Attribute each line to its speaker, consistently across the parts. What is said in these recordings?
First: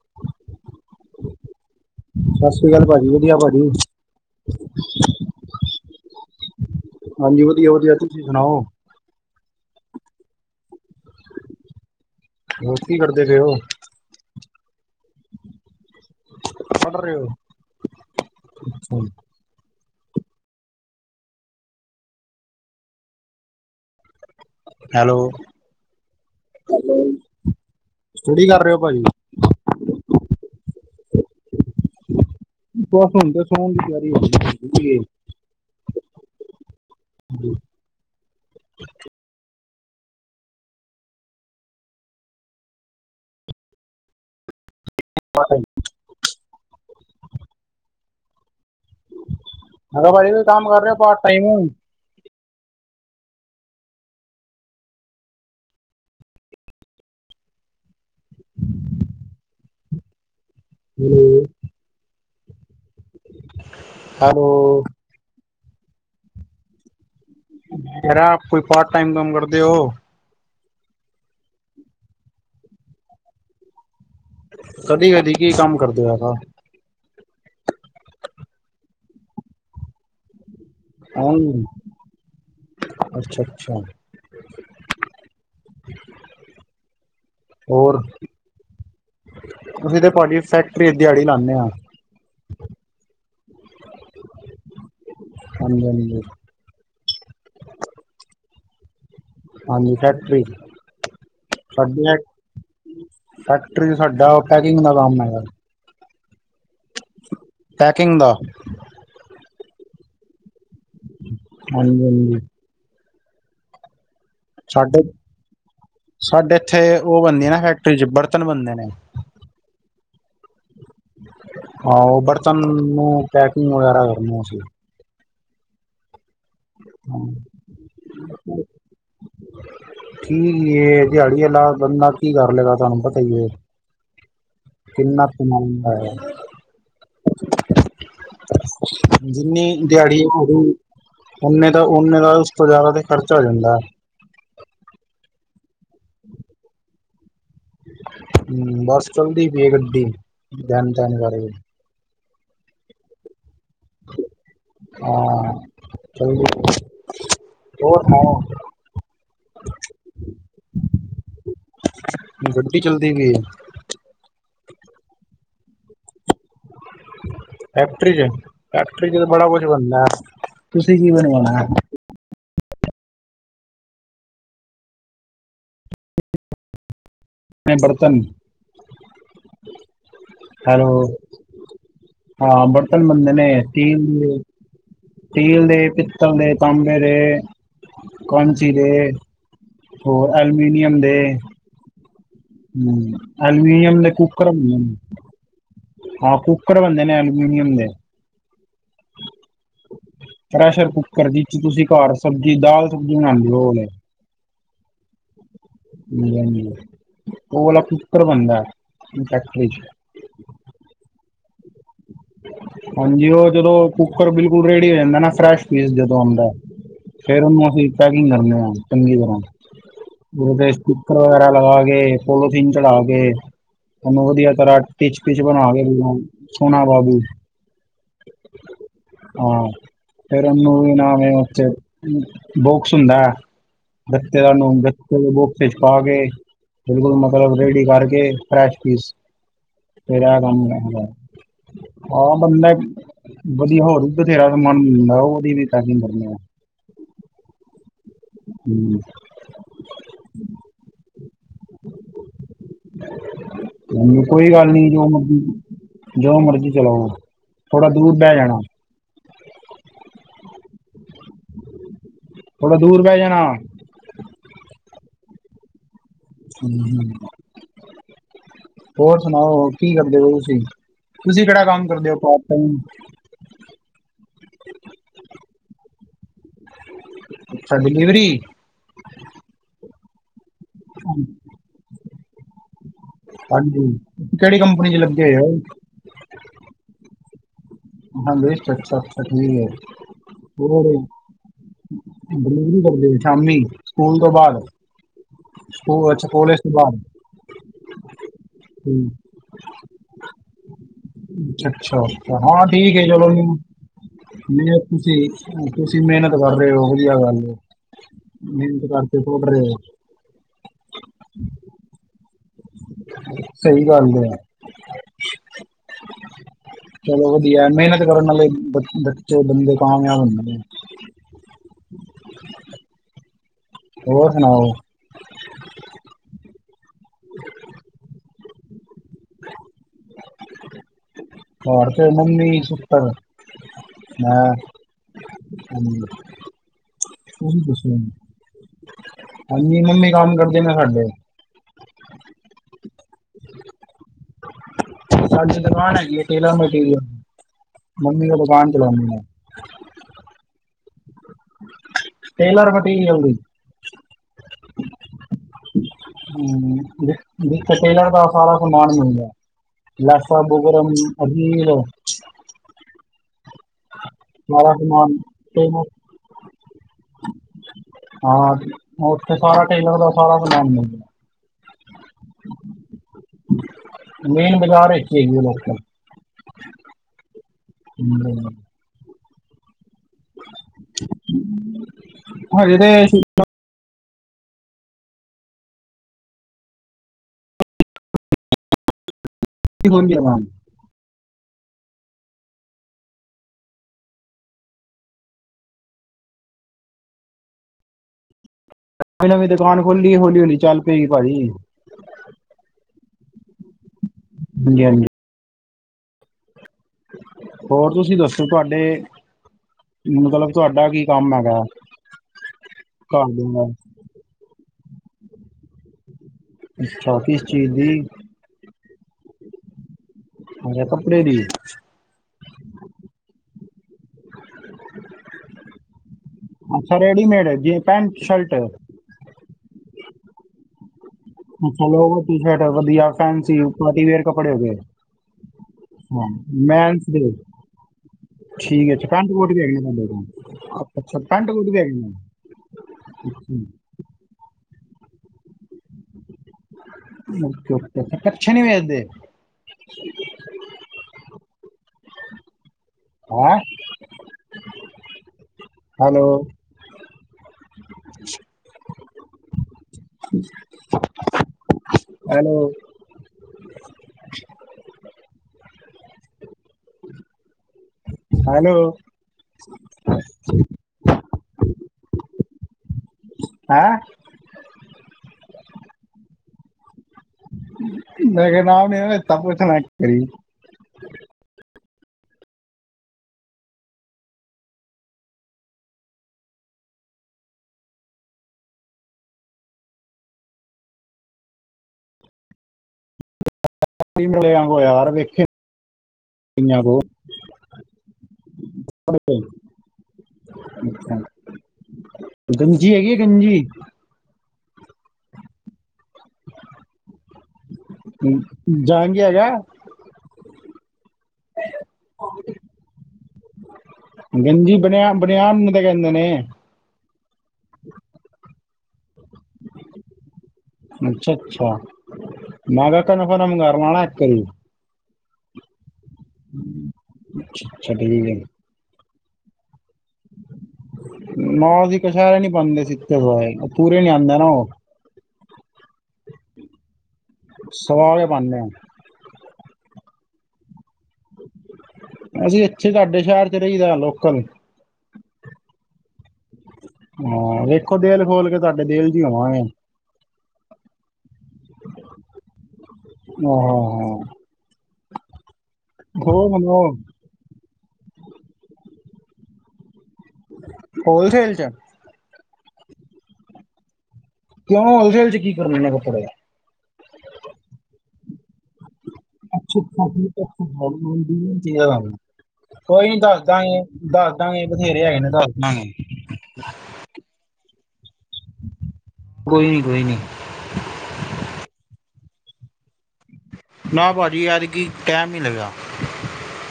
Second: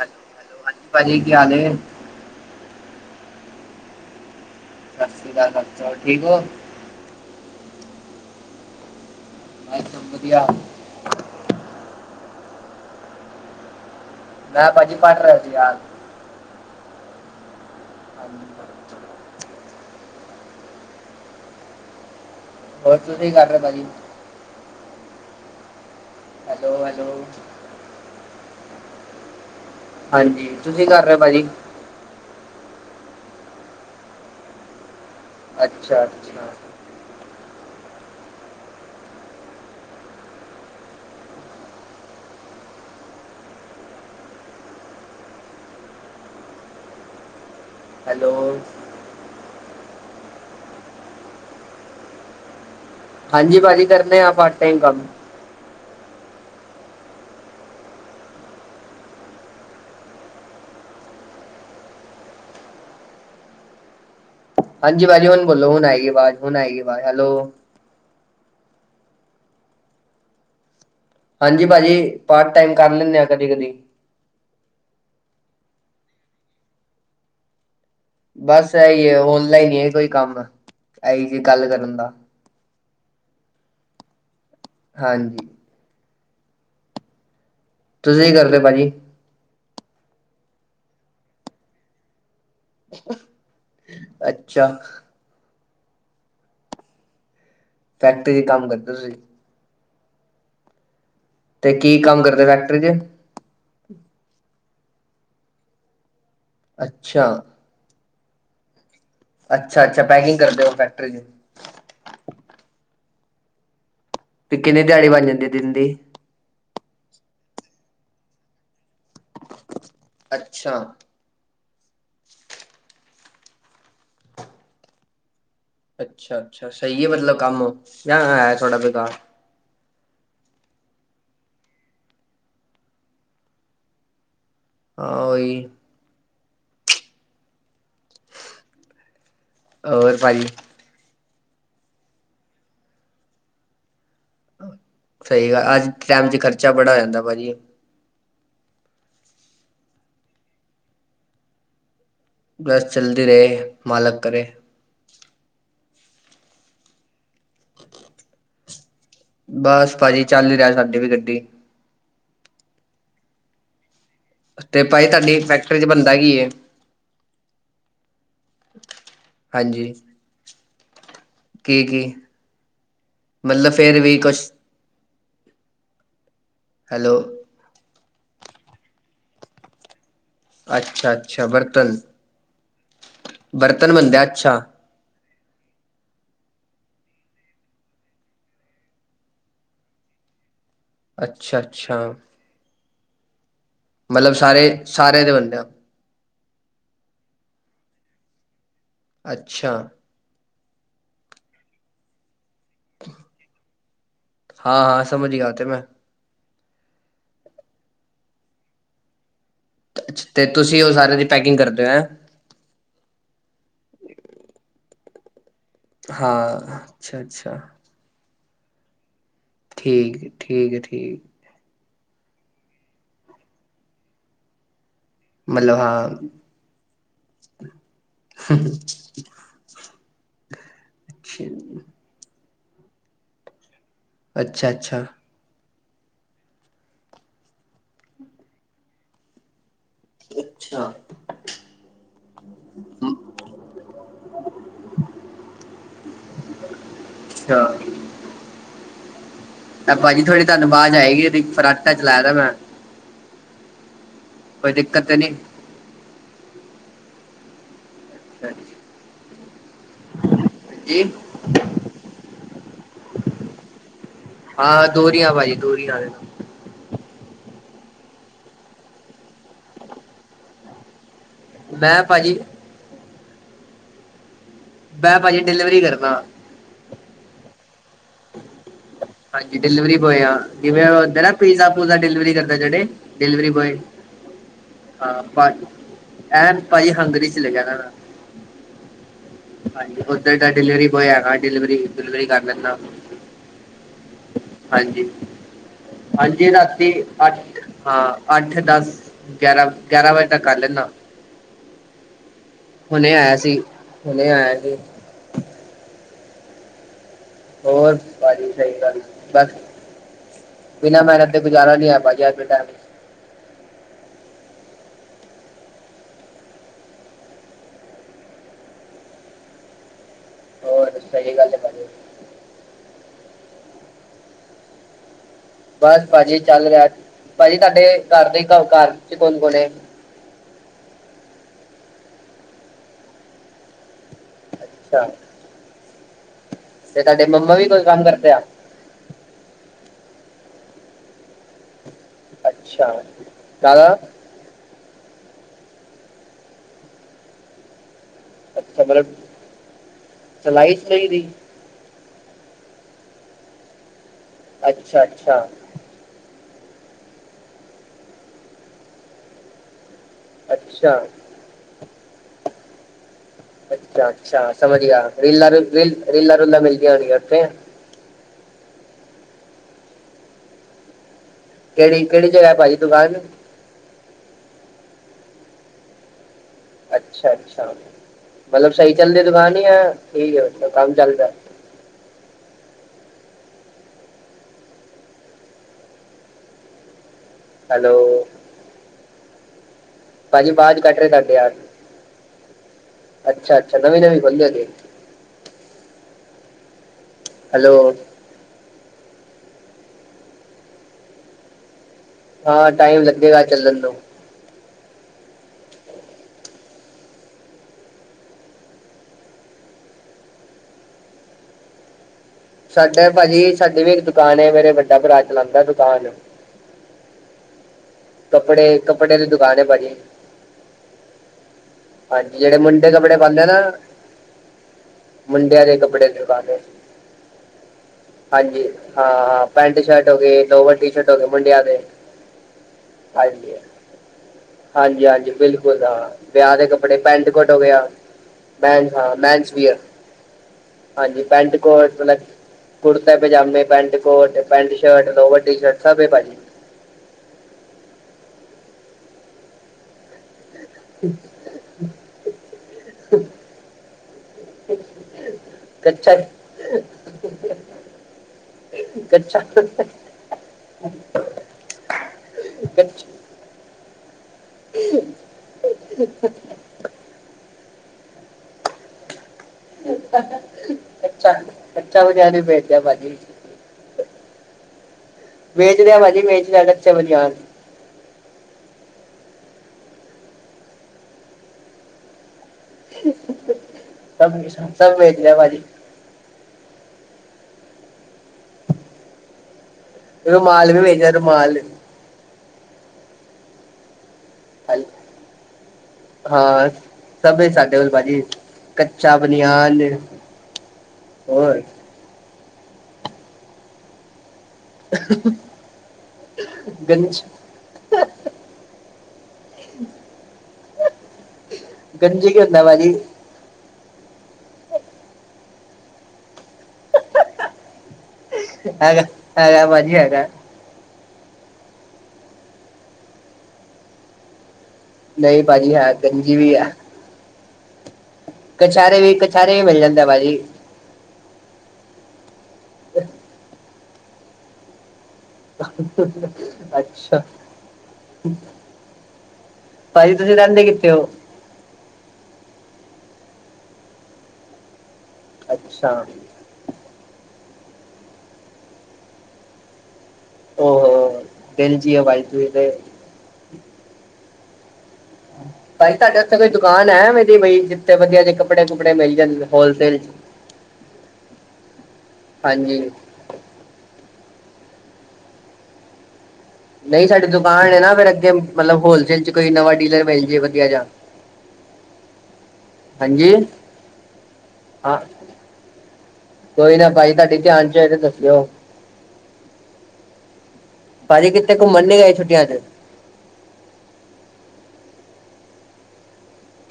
Speaker 1: Hello ਹਾਂਜੀ ਭਾਜੀ ਕੀ ਹਾਲ ਏ?
Speaker 2: ਸਤਿ ਸ੍ਰੀ ਅਕਾਲ ਭਾਜੀ ਵਧੀਆ ਭਾਜੀ।
Speaker 1: ਸਤਿ ਸ਼੍ਰੀ ਅਕਾਲ ਚਲ ਠੀਕ ਔ।
Speaker 2: ਹਾਂਜੀ ਵਧੀਆ ਵਧੀਆ, ਤੁਸੀਂ ਸੁਣਾਓ।
Speaker 1: ਇੱਕ ਦਮ ਵਧੀਆ।
Speaker 2: ਹੋਰ ਕੀ ਕਰਦੇ ਪਏ ਓ?
Speaker 1: ਮੈਂ ਭਾਜੀ ਪੜ੍ਹ ਰਿਆ ਸੀਗਾ।
Speaker 2: ਪੜ੍ਹ ਰੇ ਓ?
Speaker 1: ਹਾਂਜੀ।
Speaker 2: ਅੱਛਾ।
Speaker 1: ਹੋਰ ਤੁਸੀਂ ਕੀ ਕਰ ਰਹੇ ਭਾਜੀ।
Speaker 2: ਹੈਲੋ
Speaker 1: ਹੈਲੋ ਹੈਲੋ
Speaker 2: [unintelligible] ਸਟਡੀ ਕਰ ਰੇ ਓ ਭਾਜੀ?
Speaker 1: ਹਾਂਜੀ, ਤੁਸੀਂ ਕਰ ਰੇ ਓ ਭਾਜੀ।
Speaker 2: ਬਸ ਹੁਣ ਤੇ ਸੋਣ ਦੀ ਤਿਆਰੀ [unintelligible]
Speaker 1: ਅੱਛਾ।
Speaker 2: ਹਂ। [unintelligible]
Speaker 1: ਹੈਲੋ।
Speaker 2: ਹੈਲੋ ਭਾਜੀ ਕੋਈ ਕੰਮ ਕਰ ਰੇਓ ਪਾਰਟ ਟਾਈਮ
Speaker 1: ਹਾਂਜੀ ਭਾਜੀ ਕਰਦੇ ਆਂ ਪਾਰਟ ਟਾਈਮ ਕੰਮ
Speaker 2: [inaudible] ਹੈਲੋ,
Speaker 1: ਹਾਂਜੀ ਭਾਜੀ ਹੁਣ ਬੋਲੋ ਹੁਣ ਆਏਗੀ ਆਵਾਜ਼ ਹੁਣ ਆਏਗੀ ਵਾਜ਼।
Speaker 2: ਬਰਾ ਕੋਈ ਪਾਰਟ ਟਾਈਮ ਕੰਮ ਕਰਦੇ ਓ?
Speaker 1: ਹਾਂਜੀ, ਭਾਜੀ ਪਾਰਟ ਟਾਈਮ ਕਰ ਲੈਣੇ ਆ ਕਦੀ ਕਦੀ।
Speaker 2: ਕਦੀ ਕਦੀ ਕੀ ਕੰਮ ਕਰਦੇ ਓ ਐਸਾ
Speaker 1: ਬਸ ਐਈ ਐ ਔਨਲਾਈਨ ਈ ਕੋਈ ਕੰਮ। ਇਹੀ ਜੀ
Speaker 2: ਹੂੰ,
Speaker 1: ਗੱਲ ਕਰਨ ਦਾ
Speaker 2: ਅੱਛਾ ਅੱਛਾ
Speaker 1: ਹਾਂਜੀ।
Speaker 2: ਹੋਰ
Speaker 1: ਤੁਸੀਂ ਕੀ ਕਰਦੇ ਭਾਜੀ
Speaker 2: ਅਸੀਂ ਤੇ ਭਾਜੀ ਫੈਕਟਰੀ ਵਿੱਚ ਦਿਹਾੜੀ ਲਾਂਨੇ ਆ।
Speaker 1: ਅੱਛਾ।
Speaker 2: ਹਾਂਜੀ ਹਾਂਜੀ।
Speaker 1: ਫੈਕਟਰੀ ਚ ਕੰਮ ਕਰਦੇ ਓ ਤੁਸੀਂ।
Speaker 2: ਹਾਂਜੀ ਫੈਕਟਰੀ ਚ
Speaker 1: ਤੇ ਕੀ ਕੰਮ ਕਰਦੇ ਫੈਕਟਰੀ ਚ?
Speaker 2: ਫੈਕਟਰੀ ਚ ਸਾਡਾ ਪੈਕਿੰਗ ਦਾ ਕੰਮ ਹੈਗਾ।
Speaker 1: ਅੱਛਾ।
Speaker 2: ਪੈਕਿੰਗ ਦਾ।
Speaker 1: ਅੱਛਾ ਅੱਛਾ, ਪੈਕਿੰਗ ਕਰਦੇ ਓ ਫੈਕਟਰੀ ਚ।
Speaker 2: ਹਾਂਜੀ ਹਾਂਜੀ।
Speaker 1: ਤੇ ਕਿੰਨੀ
Speaker 2: ਸਾਡੇ
Speaker 1: ਦਿਹਾੜੀ ਬਣ ਜਾਂਦੀ ਐ ਦਿਨ ਦੀ।
Speaker 2: ਸਾਡੇ ਇੱਥੇ ਓ ਬਣਦੀ ਐ ਨਾ ਫੈਕਟਰੀ ਚ ਬਰਤਨ ਬਣਦੇ ਨੇ।
Speaker 1: ਅੱਛਾ।
Speaker 2: ਹਾਂ, ਉਹ ਬਰਤਨ ਨੂੰ ਪੈਕਿੰਗ ਵਗੈਰਾ ਕਰਨੇ ਅਸੀਂ।
Speaker 1: ਅੱਛਾ ਅੱਛਾ, ਸਈ ਐ
Speaker 2: ਹਾਂ,
Speaker 1: ਮਤਲਬ ਕੰਮ ਜਾਂ ਹੈ ਥੋੜਾ ਬੇਕਾਰ।
Speaker 2: ਠੀਕ ਏ ਦਿਹਾੜੀ ਵਾਲਾ ਬੰਦਾ ਕੀ ਕਰ ਲੇਗਾ ਤੁਹਾਨੂੰ ਪਤਾ ਈ ਏ।
Speaker 1: ਹਾਂ
Speaker 2: ਕਿੰਨਾਂ ਕਮਾ
Speaker 1: ਉਹੀ
Speaker 2: ਲੈਂਦਾ ਹੋਏਗਾ। ਜਿੰਨੀ
Speaker 1: ਹੋਰ
Speaker 2: ਦਿਹਾੜੀ
Speaker 1: ਭਾਜੀ
Speaker 2: ਹੈਗੀ ਓਨੇ ਦਾ ਓਨੇ ਦਾ ਉਸ ਤੋਂ ਜ਼ਿਆਦਾ ਤੇ ਖਰਚਾ ਹੋ ਜਾਂਦਾ।
Speaker 1: ਸਹੀ ਗੱਲ ਅੱਜ ਦੇ ਟਾਈਮ ਚ ਖਰਚਾ ਬੜਾ ਹੋ ਜਾਂਦਾ ਭਾਜੀ।
Speaker 2: ਹੂੰ, ਬਸ ਚੱਲਦੀ ਪਈ ਏ ਗੱਡੀ ਦਿਨ ਦਿਨ ਕਰਕੇ।
Speaker 1: ਬਸ ਚੱਲਦੀ ਰੇ ਮਾਲਕ ਕਰੇ
Speaker 2: ਹਾਂ ਚੱਲਦੀ ਰੇ ਹੋਰ ਸੁਣਾਓ?
Speaker 1: ਬਸ ਭਾਜੀ ਚੱਲ ਈ ਰਿਆ ਸਾਡੀ ਵੀ ਗੱਡੀ
Speaker 2: ਗੱਡੀ ਚੱਲਦੀ ਪਈ
Speaker 1: ਤੇ ਭਾਜੀ ਤੁਹਾਡੀ ਫੈਕਟਰੀ ਚ ਬਣਦਾ ਕੀ ਏ?
Speaker 2: ਫੈਕਟਰੀ ਚ ਫੈਕਟਰੀ ਚ ਤੇ ਬੜਾ ਕੁਛ ਬਣਦਾ ਤੁਸੀਂ ਕੀ ਬਣਵਾਣਾ
Speaker 1: ਕੀ-ਕੀ ਮਤਲਬ ਫੇਰ ਵੀ ਕੁਛ ਹੈਲੋ
Speaker 2: ਬਰਤਨ ਹੈਲੋ,
Speaker 1: ਅੱਛਾ ਅੱਛਾ ਬਰਤਨ
Speaker 2: ਹਾਂ ਬਰਤਨ ਬਨਦੇ ਨੇ
Speaker 1: ਬਰਤਨ
Speaker 2: ਸਟੀਲ
Speaker 1: ਬਣਦੇ ਆ।
Speaker 2: ਦੇ
Speaker 1: ਅੱਛਾ
Speaker 2: ਸਟੀਲ ਦੇ, ਪਿੱਤਲ ਦੇ, ਤਾਂਬੇ ਦੇ, ਕਾਂਸੀ ਦੇ ਹੋਰ ਐਲਮੀਨੀਅਮ
Speaker 1: ਅੱਛਾ-ਅੱਛਾ
Speaker 2: ਹੂੰ, ਐਲਮੀਨੀਅਮ ਦੇ ਕੂਕਰ
Speaker 1: ਹਰੇ ਹਰੇ ਬਣਦੇ ਉਹ
Speaker 2: ਹਾਂ ਕੁੱਕਰ ਬਣਦੇ ਨੇ, ਐਲਮੂਨੀਅਮ ਦੇ
Speaker 1: ਅੱਛਾ
Speaker 2: ਪ੍ਰੈਸ਼ਰ ਕੁੱਕਰ ਵਿੱਚ ਤੁਸੀਂ ਘਰ ਸਬਜ਼ੀ ਦਾਲ ਸਬਜ਼ੀ ਬਣਾਉਂਦੇ ਹੋਵੋਗੇ
Speaker 1: ਹਾਂ ਹਾਂ ਸਮਝ ਗਿਆ ਉਹ ਤੇ ਮੈਂ
Speaker 2: ਨਹੀਂ ਨ ਉਹ ਨਾ ਕੂਕਰ ਬਨਦਾ ਫੈਕਟਰੀ ਚ
Speaker 1: ਅੱਛਾ ਤੇ ਤੁਸੀਂ ਉਹ ਸਾਰਿਆਂ ਦੀ ਪੈਕਿੰਗ ਕਰਦੇ ਹੋ, ਹੈਂ
Speaker 2: ਹਾਂਜੀ, ਉਹ ਜਦੋਂ ਕੁੱਕਰ ਬਿਲਕੁਲ ਰੇਡੀ ਹੋ ਜਾਂਦਾ ਨਾ ਫਰੈਸ਼ ਪੀਸ ਜਦੋਂ ਆਉਂਦਾ,
Speaker 1: ਹਾਂ ਅੱਛਾ
Speaker 2: ਫੇਰ
Speaker 1: ਅੱਛਾ
Speaker 2: ਉਹਨੂੰ ਅਸੀਂ ਪੈਕਿੰਗ ਕਰਨੇ ਹਾਂ ਚੰਗੀ ਤਰ੍ਹਾਂ
Speaker 1: ਠੀਕ
Speaker 2: ਉਹਦੇ
Speaker 1: ਠੀਕ ਹੈ
Speaker 2: ਸਟੀਕਰ
Speaker 1: ਠੀਕ
Speaker 2: ਵਗੈਰਾ ਲਗਾ ਕੇ ਪੋਲੋਥੀਨ ਚੜਾ ਕੇ, ਉਹਨੂੰ ਵਧੀਆ ਤਰ੍ਹਾਂ ਟਿਚ ਪਿਚ ਬਣਾ
Speaker 1: ਮਤਲਬ
Speaker 2: ਕੇ
Speaker 1: ਹਾਂ
Speaker 2: ਸੋਹਨਾ ਬਾਬੂ ਹਾਂ ਫਿਰ ਉਹਨੂੰ ਵੀ ਨਾਵੇਂ ਉਥੇ
Speaker 1: ਅੱਛਾ
Speaker 2: ਬੋਕਸ ਹੁੰਦਾ ਗੱਤੇ ਦਾ
Speaker 1: ਅੱਛਾ
Speaker 2: ਗਤੇ ਵਿਚ ਪਾ ਕੇ ਬਿਲਕੁਲ ਮਤਲਬ ਰੇਡੀ ਕਰਕੇ ਫਰੈਸ਼ ਪੀਸ ਫਿਰ ਇਹ ਕੰਮ
Speaker 1: ਅੱਛਾ
Speaker 2: ਕਰਨਾ ਹਾਂ ਬੰਦਾ ਵਧੀਆ ਹੋ, ਬਥੇਰਾ ਮਾਲ ਹੁੰਦਾ ਉਹਦੀ ਵੀ ਤਾਂ ਕੀ ਪੇਂਕਿੰਗ ਆ।
Speaker 1: ਅੱਛਾ
Speaker 2: ਹਮ [inaudible]
Speaker 1: ਇਹ ਭਾਜੀ ਥੋੜ੍ਹੀ ਤੂਹਾਨੂੰ ਅਵਾਜ ਆਏਗੀ ਫਰਾਟਾ ਚਲਾਇਆ ਦਾ ਮੈਂ
Speaker 2: ਹ ਕੋਈ ਗੱਲ ਨੀ, ਜੋ ਮਰਜੀ ਜੋ ਮਰਜੀ ਚਲਾਉ ਥੋੜ੍ਹਾ ਦੂਰ ਬਹਿ ਜਾਣਾ
Speaker 1: ਜੀ
Speaker 2: ਥੋੜਾ ਦੂਰ ਬਹਿ ਜਾਣਾ
Speaker 1: ਹਾਂ ਦੂਰ ਆਂ ਭਾਜੀ ਦੂਰ ਆਂ ਉਹਦੇ ਤੋਂ
Speaker 2: [unintelligible] ਹੋਰ ਸੁਣਾਓ ਕੀ ਕਰਦੇ ਹੋ ਤੁਸੀਂ ਤੁਸੀਂ ਕਿਹੜਾ ਕੰਮ
Speaker 1: ਮੈਂ
Speaker 2: ਕਰਦੇ ਹੋ
Speaker 1: ਭਾਜੀ
Speaker 2: ਪਾਰਟ ਟਾਈਮ
Speaker 1: ਮੈਂ ਭਾਜੀ ਡਿਲਵਰੀ ਕਰਦਾ
Speaker 2: ਹਾਂਜੀ ਡਿਲਵਰੀ
Speaker 1: ਹਾਂਜੀ ਡਿਲਵਰੀ ਬੋਏ ਆ ਜਿਵੇਂ ਉਹ ਹੁੰਦੇ ਆ ਪੀਜ਼ਾ ਪੂਜਾ ਡਿਲੀਵਰੀ ਕਰਦਾ ਜਿਹੜੇ ਡਿਲੀਵਰੀ ਬੋਏ
Speaker 2: ਹਾਂਜੀ ਕਿਹੜੀ ਕੰਪਨੀ ਚ ਲੱਗੇ ਹੋਏ
Speaker 1: ਹਾਂ,
Speaker 2: ਹੋ?
Speaker 1: ਐ ਭਾਜੀ ਹੰਗਰੀ ਚ ਲਿਖਿਆ ਦਾ ਮੈ
Speaker 2: ਹਾਂਜੀ ਅੱਛਾ-ਅੱਛਾ ਠੀਕ ਹੈ
Speaker 1: ਹਾਂਜੀ ਉਧਰ ਦਾ
Speaker 2: ਹੋਰ
Speaker 1: ਡਿਲੀਵਰੀ ਬੋਏ ਹੈਗਾ ਡਿਲੀਵਰੀ ਡਿਲੀਵਰੀ ਕਰ ਲੈਂਦਾ
Speaker 2: ਡਿਲੀਵਰੀ ਕਰਦੇ ਸ਼ਾਮੀ ਸਕੂਲ ਤੋਂ ਬਾਅਦ
Speaker 1: ਹਾਂਜੀ
Speaker 2: ਸਕੂਲ ਅੱਛਾ
Speaker 1: ਹਾਂਜੀ
Speaker 2: ਕੋਲਜ ਤੋਂ
Speaker 1: ਰਾਤੀ
Speaker 2: ਬਾਅਦ
Speaker 1: ਅੱਠ ਹਾਂ ਅੱਠ ਦਸ ਗਿਆਰਾਂ- ਗਿਆਰਾਂ ਵਜੇ ਤੱਕ ਕਰ ਲੈਂਦਾ
Speaker 2: ਅੱਛਾ ਅੱਛਾ ਅੱਛਾ ਹਾਂ ਠੀਕ ਹੈ
Speaker 1: ਹੁਣੇ
Speaker 2: ਚਲੋ
Speaker 1: ਆਇਆ ਸੀ ਹੁਣੇ
Speaker 2: ਕੋਈ
Speaker 1: ਆਇਆ ਸੀ
Speaker 2: ਨੀ। ਤੇ ਤੁਸੀਂ ਮਿਹਨਤ ਕਰਦੇ ਰਹੇ ਹੋ ਵਧੀਆ ਗੱਲ ਹੈ।
Speaker 1: ਹੋਰ ਭਾਜੀ ਸਹੀ
Speaker 2: ਮਿਹਨਤ
Speaker 1: ਗੱਲ
Speaker 2: ਕਰਕੇ
Speaker 1: ਹੈ ਬਸ।
Speaker 2: ਪੜ ਰਹੇ ਹੋ
Speaker 1: ਬਿਨਾਂ ਮਿਹਨਤ ਦੇ ਗੁਜ਼ਾਰਾ ਨਹੀਂ ਹੈ ਭਾਜੀ ਅੱਜ ਦੇ ਟਾਈਮ 'ਚ।
Speaker 2: ਸਹੀ ਗੱਲ ਆਂ। ਚਲੋ ਵਧੀਆ ਮਿਹਨਤ ਕਰਨ ਨਾਲੇ ਬੱਚੇ ਬੰਦੇ ਕਾਮਯਾਬ ਹੁੰਦੇ ਨੇ।
Speaker 1: ਹੋਰ ਸਹੀ ਗੱਲ ਹੈ। ਭਾਜੀ
Speaker 2: ਹੋਰ ਸੁਣਾਓ।
Speaker 1: ਬਸ ਭਾਜੀ ਚੱਲ ਰਿਹਾ ਭਾਜੀ ਤੁਹਾਡੇ ਘਰ ਦੇ ਘਰ 'ਚ ਕੌਣ ਕੌਣ ਏ।
Speaker 2: ਘਰ ਤੇ ਮੰਮੀ ਤੇ ਸੁ ਹਾਂ,
Speaker 1: ਅੱਛਾ
Speaker 2: ਹੂੰ।
Speaker 1: ਤੇ ਤੁਹਾਡੇ ਮੰਮਾ ਵੀ ਕੋਈ ਕੰਮ ਕਰਦੇ ਆ
Speaker 2: ਹਾਂਜੀ ਮੰਮੀ ਕੰਮ ਕਰਦੇ ਨੇ ਨਾ ਘਰਦੇ।
Speaker 1: ਅੱਛਾ ਕਾਦਾ।
Speaker 2: ਸਾਡੀ ਦੁਕਾਨ ਹੈਗੀ ਨਾ ਜੀ ਵੱਡੀ, ਮੰਮੀ ਉਹ ਦੁਕਾਨ ਚਲਾਉਂਦੇ ਨੇ।
Speaker 1: ਸਲਾਈ ਸਿੱਖਾਈਦੀ।
Speaker 2: ਟੇਲਰ ਪੱਟੀ ਨਹੀਂ ਆਉਂਦੀ।
Speaker 1: ਅੱਛਾ ਅੱਛਾ।
Speaker 2: ਹੂੰ, ਜਿੱਥੇ ਟੇਲਰ ਦਾ ਸਾਰਾ ਸਮਾਨ ਮਿਲਦਾ। ਲੈਸਾਂ, ਬੂਕਰਮ,
Speaker 1: ਅੱਛਾ
Speaker 2: ਰੀਲ।
Speaker 1: ਅੱਛਾ, ਅੱਛਾ!
Speaker 2: ਸਾਰਾ
Speaker 1: ਸਮਝ ਗਿਆ
Speaker 2: ਸਮਾਨ
Speaker 1: ਰੀਲਾਂ
Speaker 2: ਟੇਲਰ
Speaker 1: ਰੀਲਾਂ ਰੁਲਾਂ ਮਿਲਦੀਆਂ ਹੋਣਗੀਆਂ ਉੱਥੇ।
Speaker 2: ਹਾਂ ਉੱਥੇ ਟੇਲਰ ਦਾ ਸਾਰਾ ਸਮਾਨ ਮਿਲਦਾ ਹੈ।
Speaker 1: ਕਿਹੜੀ, ਕਿਹੜੀ ਜਗ੍ਹਾ ਭਾਜੀ ਦੁਕਾਨ?
Speaker 2: ਮੇਨ ਬਾਜ਼ਾਰ ਇੱਥੇ ਹੈਗੀ ਲੋਕਲ।
Speaker 1: ਅੱਛਾ, ਅੱਛਾ,
Speaker 2: ਹਮ,
Speaker 1: ਮਤਲਬ ਸਹੀ ਚੱਲਦੀ ਹੈ ਦੁਕਾਨ ਜਾਂ, ਠੀਕ ਹੈ ਕੰਮ ਚੱਲਦਾ।
Speaker 2: ਹੂੰ ਹਜੇ ਤੇ ਅਸੀਂ।
Speaker 1: ਹੈਲੋ।
Speaker 2: ਖੋਲੀ ਆ ਦੁਕਾਨ
Speaker 1: ਭਾਜੀ ਆਵਾਜ਼ ਕੱਟ ਕੱਟ ਕੇ ਆ ਰਹੀ। ਅੱਛਾ, ਅੱਛਾ ਨਵੀਂ, ਨਵੀਂ ਖੋਲੀ ਹਜੇ। ਹੈਲੋ।
Speaker 2: ਨਵੀਂ, ਨਵੀ ਦੁਕਾਨ ਖੋਲੀ ਹੌਲੀ, ਹੌਲੀ ਚੱਲ ਪਏਗੀ ਭਾਜੀ।
Speaker 1: ਹਾਂ ਟਾਈਮ ਲੱਗੇਗਾ ਚੱਲਣ ਨੂੰ।
Speaker 2: ਹਾਂਜੀ, ਹਾਂਜੀ। ਹੋਰ ਤੁਸੀਂ ਦੱਸੋ ਤੁਹਾਡੇ, ਮਤਲਬ ਤੁਹਾਡਾ ਕੀ ਕੰਮ ਹੈਗਾ?
Speaker 1: ਸਾਡੇ
Speaker 2: ਘਰ
Speaker 1: ਭਾਜੀ
Speaker 2: ਦਾ
Speaker 1: ਸਾਡੀ ਵੀ ਇੱਕ ਦੁਕਾਨ ਹੈ ਮੇਰੇ ਵੱਡਾ ਭਰਾ ਚਲਾਉਂਦਾ ਦੁਕਾਨ।
Speaker 2: ਅੱਛਾ ਕਿਸ ਚੀਜ਼ ਦੀ।
Speaker 1: ਕੱਪੜੇ, ਕੱਪੜੇ ਦੀ ਦੁਕਾਨ ਹੈ ਭਾਜੀ‌।
Speaker 2: ਅੱਛਾ ਕੱਪੜੇ ਦੀ
Speaker 1: ਹਾਂਜੀ ਜਿਹੜੇ ਮੁੰਡੇ ਕੱਪੜੇ ਪਾਉਂਦੇ ਆ ਨਾ। ਮੁੰਡਿਆਂ ਦੇ ਕੱਪੜੇ ਦੀ ਦੁਕਾਨ ਹੈ,
Speaker 2: ਅੱਛਾ ਰੈਡੀਮੇਡ ਜਿਵੇਂ ਪੈਂਟ ਸ਼ਰਟ
Speaker 1: ਹਾਂਜੀ। ਹਾਂ, ਹਾਂ ਪੈਂਟ ਸ਼ਰਟ ਹੋ ਗਏ, ਲੋਵਰ ਟੀ ਸ਼ਰਟ ਹੋ ਗਏ, ਮੁੰਡਿਆਂ ਦੇ।
Speaker 2: ਅੱਛਾ ਲੋਵਰ ਟੀ ਸ਼ਰਟ ਵਧੀਆ
Speaker 1: ਹਾਂਜੀ,
Speaker 2: ਫੈਂਸੀ ਪਾਰਟੀ ਵੇਅਰ ਕੱਪੜੇ ਹੋ ਗਏ
Speaker 1: ਹਾਂਜੀ, ਹਾਂਜੀ ਬਿਲਕੁਲ ਹਾਂ ਵਿਆਹ ਦੇ ਕੱਪੜੇ
Speaker 2: ਮੈਨਸ
Speaker 1: ਪੈਂਟ
Speaker 2: ਦੇ
Speaker 1: ਕੋਟ। ਹੋ ਗਿਆ। ਮਨ
Speaker 2: ਠੀਕ ਹੈ ਅੱਛਾ
Speaker 1: ਹਾਂ
Speaker 2: ਪੈਂਟ
Speaker 1: ਮੈਨਸ
Speaker 2: ਕੋਟ ਵੀ ਹੈਗੇ
Speaker 1: ਵੀਅਰ
Speaker 2: ਨੇ ਤੁਹਾਡੇ ਕੋਲ ਅੱਛਾ
Speaker 1: ਹਾਂਜੀ ਪੈਂਟ
Speaker 2: ਵੀ ਹੈਗੇ
Speaker 1: ਕੋਟ। ਕੁੜਤੇ ਪਜਾਮੇ,
Speaker 2: ਨੇ
Speaker 1: pant coat, pant shirt, lower T shirt, ਸਭ ਹੈ ਭਾਜੀ।
Speaker 2: ਓਕੇ ਓਕੇ ਤੇ ਕੱਛੇ ਨਹੀਂ ਮਿਲਦੇ।
Speaker 1: ਹੂੰ।
Speaker 2: ਹੈਂ!
Speaker 1: ਕੱਛਾਂ!
Speaker 2: ਹੈਲੋ
Speaker 1: ਕੱਛਾਂ ਮਿਲ ਦਾ!
Speaker 2: ਹੈਲੋ।
Speaker 1: ਕੱਛਾ
Speaker 2: ਹੂੰ।
Speaker 1: ਅੱਛਾ।
Speaker 2: ਹੈਲੋ।
Speaker 1: ਕੱਛਾ! ਕੱਛਾ, ਬਨੇਣ ਵੀ ਵੇਚਦੇ ਆ ਭਾਜੀ।
Speaker 2: ਹੈਂ!
Speaker 1: ਵੇਚਦੇਆਂ ਭਾਜੀ, ਵੇਚਦੇਆਂ ਕੱਛੇ ਬਨੇਣ।
Speaker 2: ਮੈਂ ਕਹਿਣਾ ਮੇਰਾ [unintelligible]
Speaker 1: [unintelligible] ਸਭ ਵੇਚ ਲਿਆ ਭਾਜੀ। ਰੁਮਾਲ ਵੀ ਵੇਚ ਤਾਂ ਰੁਮਾਲ।
Speaker 2: [unintelligible] ਹੋਇਆ ਯਾਰ ਵੇਖੀ।
Speaker 1: ਹਾਂ, ਸਭ ਐ ਸਾਡੇ ਕੋਲ, ਭਾਜੀ ਕੱਛਾ ਬਨੀਆਨ।
Speaker 2: ਅੱਛਾ
Speaker 1: ਹੋਰ।
Speaker 2: ਗੰਜੀ ਹੈਗੀ ਏ ਗੰਜੀ।
Speaker 1: ਗੰਜ
Speaker 2: ਅ ਜਾਗੀ ਹੈਗਾ।
Speaker 1: ਗੰਜੀ ਕੀ ਹੁੰਦਾ ਭਾਜੀ।
Speaker 2: ਗੰਜੀ ਬਨਿਆ ਬਨਿਆਣ ਨੂੰ ਤਾਂ ਕਹਿੰਦੇ ਨੇ।
Speaker 1: ਹੈਗਾ ਹੈਗਾ ਭਾਜੀ ਹੈਗਾ।
Speaker 2: ਅੱਛਾ-ਅੱਛਾ, ਮੈਂ ਕਿਹਾ ਕਨਫਰਮ ਕਰਲਾ ਨਾ ਇੱਕ ਵਾਰੀ।
Speaker 1: ਨਹੀਂ ਭਾਜੀ ਹੈ ਗੰਜੀ ਵੀ ਐ।
Speaker 2: ਅੱਛਾ-ਅੱਛਾ ਠੀਕ। ਹੈ
Speaker 1: ਕਛਹਿਰੇ ਵੀ ਕਛਹਿਰੇ ਵੀ ਮਿਲ ਜਾਂਦੇ ਭਾਜੀ।
Speaker 2: ਨਾ ਜੀ ਕਛਹਿਰੇ ਨੀ ਪਾਂਦੇ [unintelligible] ਪੂਰੇ ਨੀ ਆਂਦਾ ਨਾ ਓ।
Speaker 1: ਅੱਛਾ।
Speaker 2: ਸਵਾ ਕੇ ਪਾਉਂਦੇ ਆ
Speaker 1: ਭਾਜੀ ਤੁਸੀਂ ਰਹਿੰਦੇ ਕਿੱਥੇ ਓ?
Speaker 2: ਅਸੀਂ ਇੱਥੇ ਤੁਹਾਡੇ ਸ਼ਹਿਰ ਚ ਰਹੀਦਾ ਲੋਕਲ।
Speaker 1: ਅੱਛਾ।
Speaker 2: ਹਾਂ, ਵੇਖੋ ਦਿਲ ਖੋਲ ਕੇ, ਤੁਹਾਡੇ ਦਿਲ ਚ ਈ ਹੋਵਾਂਗੇ।
Speaker 1: ਓ ਹੋ ਦਿਲ ਚ ਈ ਓ ਬਾਈ ਤੁਸੀਂ ਤੇ।
Speaker 2: ਹਾਂ ਹਾਂ ਹਾਂ।
Speaker 1: ਭਾਜੀ ਤੁਹਾਡੇ ਉੱਥੇ ਕੋਈ
Speaker 2: ਹੋ ਮਨੋ
Speaker 1: ਦੁਕਾਨ ਐ, ਐਵੇਂ ਦੀ ਵੀ ਜਿੱਥੇ ਵਧੀਆ, ਜੇ ਕੱਪੜੇ ਕੁੱਪੜੇ ਮਿਲ ਜਾਂਦੇ ਹੋਲਸੇਲ ਚ।
Speaker 2: ਹੋਲਸੇਲ ਚ।
Speaker 1: ਹਾਂਜੀ।
Speaker 2: ਤੁਸੀਂ ਹੋਲਸੇਲ ਚ ਕੀ ਕਰਨੇ ਨੇ ਕੱਪੜੇ।
Speaker 1: ਨਹੀਂ, ਸਾਡੀ ਦੁਕਾਨ ਐ ਨਾ ਫੇਰ ਅੱਗੇ, ਮਤਲਬ ਹੋਲਸੇਲ ਚ ਕੋਈ ਨਵਾਂ ਡੀਲਰ ਮਿਲ ਜੇ ਵਧੀਆ ਜਾ।
Speaker 2: ਹਾਂਜੀ [unintelligible] ਕੋਈ ਨੀ
Speaker 1: ਹਾਂਜੀ
Speaker 2: ਦੱਸ ਦਾਂਗੇ ਦੱਸ ਦਾਂਗੇ,
Speaker 1: ਹਾਂ
Speaker 2: ਬਥੇਰੇ ਹੈਗੇ ਨੇ ਦੱਸ ਦਾਂਗੇ।
Speaker 1: ਕੋਈ ਨਾ ਭਾਜੀ ਤੁਹਾਡੀ ਧਿਆਨ ਚ ਹੋਏ ਤੇ ਦੱਸਿਓ।
Speaker 2: ਕੋਈ ਨੀ ਕੋਈ ਨੀ।
Speaker 1: ਭਾਜੀ ਕਿਤੇ ਘੁੰਮਣ ਨੀ ਗਏ ਛੁੱਟੀਆਂ ਚ।
Speaker 2: ਨਾ ਭਾਜੀ, ਐਤਕੀ ਟੈਮ ਨੀ ਲੱਗਿਆ।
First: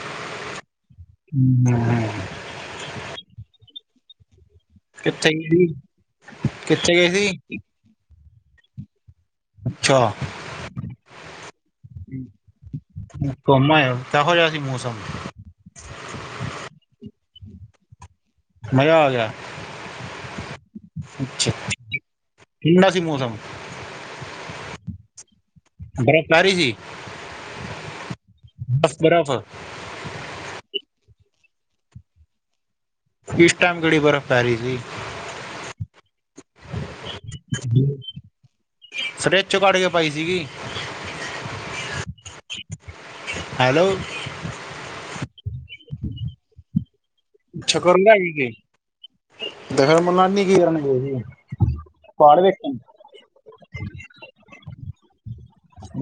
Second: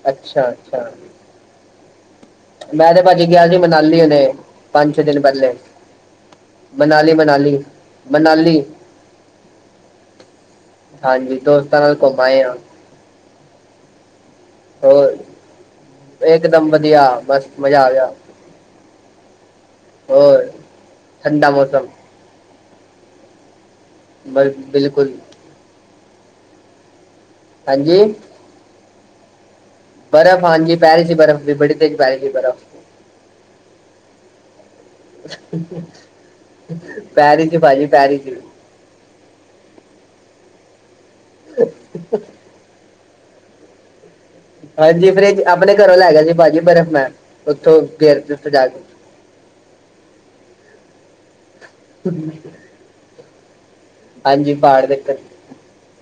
Speaker 1: ਅੱਛਾ-ਅੱਛਾ।
Speaker 2: ਹੂੰ ਹੂੰ।
Speaker 1: ਮੈਂ ਤੇ ਭਾਜੀ ਗਿਆ ਸੀ, ਮਨਾਲੀ ਹੁਨੇ। ਪੰਜ ਛੇ ਦਿਨ
Speaker 2: ਕਿੱਥੇ ਗਏ
Speaker 1: ਪਹਿਲੇ
Speaker 2: ਸੀ ਕਿੱਥੇ ਗਏ
Speaker 1: ਮਨਾਲੀ ਮਨਾਲੀ।
Speaker 2: ਸੀ
Speaker 1: ਮਨਾਲੀ
Speaker 2: ਅੱਛਾ
Speaker 1: ਹਾਂਜੀ, ਦੋਸਤਾਂ ਨਾਲ ਘੁੰਮ ਆਏ ਆ।
Speaker 2: ਘੁੰਮ ਆਏ ਓ ਕਿਹੋ ਜਾ ਸੀ ਮੌਸਮ?
Speaker 1: ਹੋਰ ਇੱਕਦਮ ਵਧੀਆ ਬਸ ਮਜ਼ਾ ਆਗਿਆ।
Speaker 2: ਮਜ਼ਾ ਆ ਗਿਆ
Speaker 1: ਹੋਰ ਠੰਡਾ
Speaker 2: ਅੱਛਾ
Speaker 1: ਮੌਸਮ।
Speaker 2: ਠੰਡਾ ਸੀ ਮੌਸਮ।
Speaker 1: ਬਾਈ ਬਿਲਕੁਲ।
Speaker 2: ਬਰਫ਼ ਪੈ ਰੀ ਜੀ।
Speaker 1: ਹਾਂਜੀ।
Speaker 2: ਬਰ ਬਰਫ
Speaker 1: ਬਰਫ਼ ਹਾਂਜੀ ਪੈ ਰੀ ਸੀ ਬਰਫ਼ ਵੀ ਬੜੀ ਤੇਜ਼ ਪੈ ਰੀ ਸੀ ਬਰਫ਼
Speaker 2: ਇਸ ਟਾਇਮ ਕਿਹੜੀ ਬਰਫ ਪੈ ਰੀ
Speaker 1: ਪੈ ਰੀ ਸੀ ਭਾਜੀ ਪੈ ਰੀ ਸੀ।
Speaker 2: ਫਰਿੱਜ਼ ਚੋ ਕੱਢ ਕੇ ਪਾਈ ਸੀਗੀ। ਹੈਲੋ।
Speaker 1: ਹਾਂਜੀ, ਫਰਿੱਜ਼ ਆਪਣੇ ਘਰੋਂ ਲੈ ਗਿਆ ਸੀ ਭਾਜੀ ਬਰਫ਼ ਮੈਂ ਉੱਥੋਂ
Speaker 2: ਛਕਰ ਲੈ
Speaker 1: ਗੇਰ
Speaker 2: ਗਈ
Speaker 1: ਤੀ ਓਥੇ
Speaker 2: ਕਿ
Speaker 1: ਜਾ ਕੇ
Speaker 2: ਤੇ ਫਿਰ ਮਨਾਲੀ ਕੀ ਕਰਨ ਗਏ ਸੀ ਪਹਾੜ ਵੇਖਣ?
Speaker 1: ਹਾਂਜੀ ਪਹਾੜ ਦੇਖਣ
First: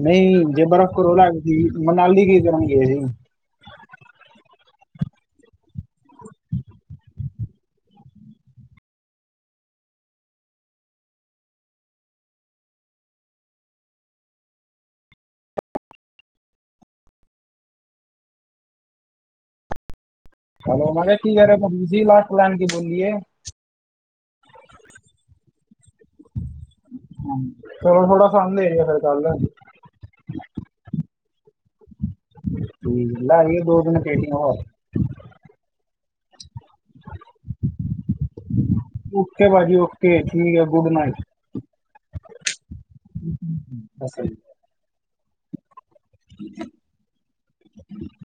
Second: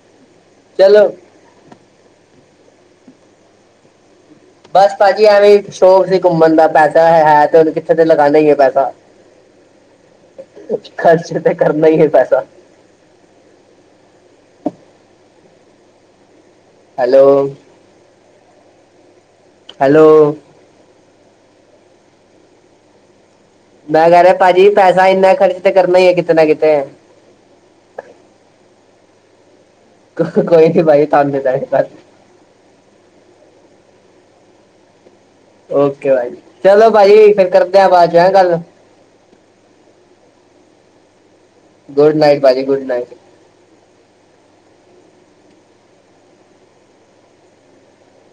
Speaker 2: ਨਈ, ਜੇ ਬਰਫ਼
Speaker 1: ਚਲੋ
Speaker 2: ਘਰੋਂ ਲੈ ਮਨਾਲੀ ਕੀ ਕਰਨ ਗਏ ਸੀ?
Speaker 1: ਬਸ ਭਾਜੀ ਐਵੇਂ ਸ਼ੌਂਕ ਸੀ ਘੁੰਮਣ ਦਾ ਪੈਸਾ ਹੈ ਤੇ ਉਹਨੂੰ ਕਿੱਥੇ ਤੇ ਲਗਾਨਾ ਈ ਐ ਪੈਸਾ।
Speaker 2: [unintelligible]
Speaker 1: ਖਰਚ ਤੇ ਕਰਨਾ ਈ ਐ ਪੈਸਾ। ਹੈਲੋ। ਹੈਲੋ।
Speaker 2: ਹੈਲੋ, ਮੈਂ ਕਿਹਾ ਕੀ ਕਹਿ ਰੇ ਓ ਤੁਸੀਂ ਲਾਸਟ ਲੈਨ ਕੀ ਬੋਲੀ ਏ।
Speaker 1: ਮੈਂ ਕਹਿ ਰਿਆ ਭਾਜੀ ਪੈਸਾ ਇੰਨਾ ਖਰਚ ਤੇ ਕਰਨਾ ਈ ਐ ਕਿਤੇ ਨਾ ਕਿਤੇ।
Speaker 2: ਚਲੋ ਥੋੜਾ ਸਾਨੂੰ ਦੇ ਦਿਓ ਫਿਰ ਕੱਲ।
Speaker 1: ਕੋਈ ਨੀ ਭਾਜੀ ਤੁਹਾਨੂੰ ਦੇ ਦਾਂਗੇ ਬਸ।
Speaker 2: ਲਿਆਈ ਦੋ ਤਿੰਨ ਪੇਟੀਆਂ ਹੋਰ।
Speaker 1: ਓਕੇ ਭਾਜੀ ਚਲੋ ਭਾਜੀ ਫਿਰ ਕਰਦਿਆਂ ਬਾਚੋਂ ਹੈ ਗੱਲ
Speaker 2: ਓਕੇ ਭਾਜੀ ਓਕੇ ਠੀਕ ਐ ਗੁਡ ਨਾਈਟ।
Speaker 1: ਗੁੱਡ ਨਾਈਟ ਭਾਜੀ ਗੁੱਡ ਨਾਈਟ।
Speaker 2: ਬਸ [unintelligible] [inaudible]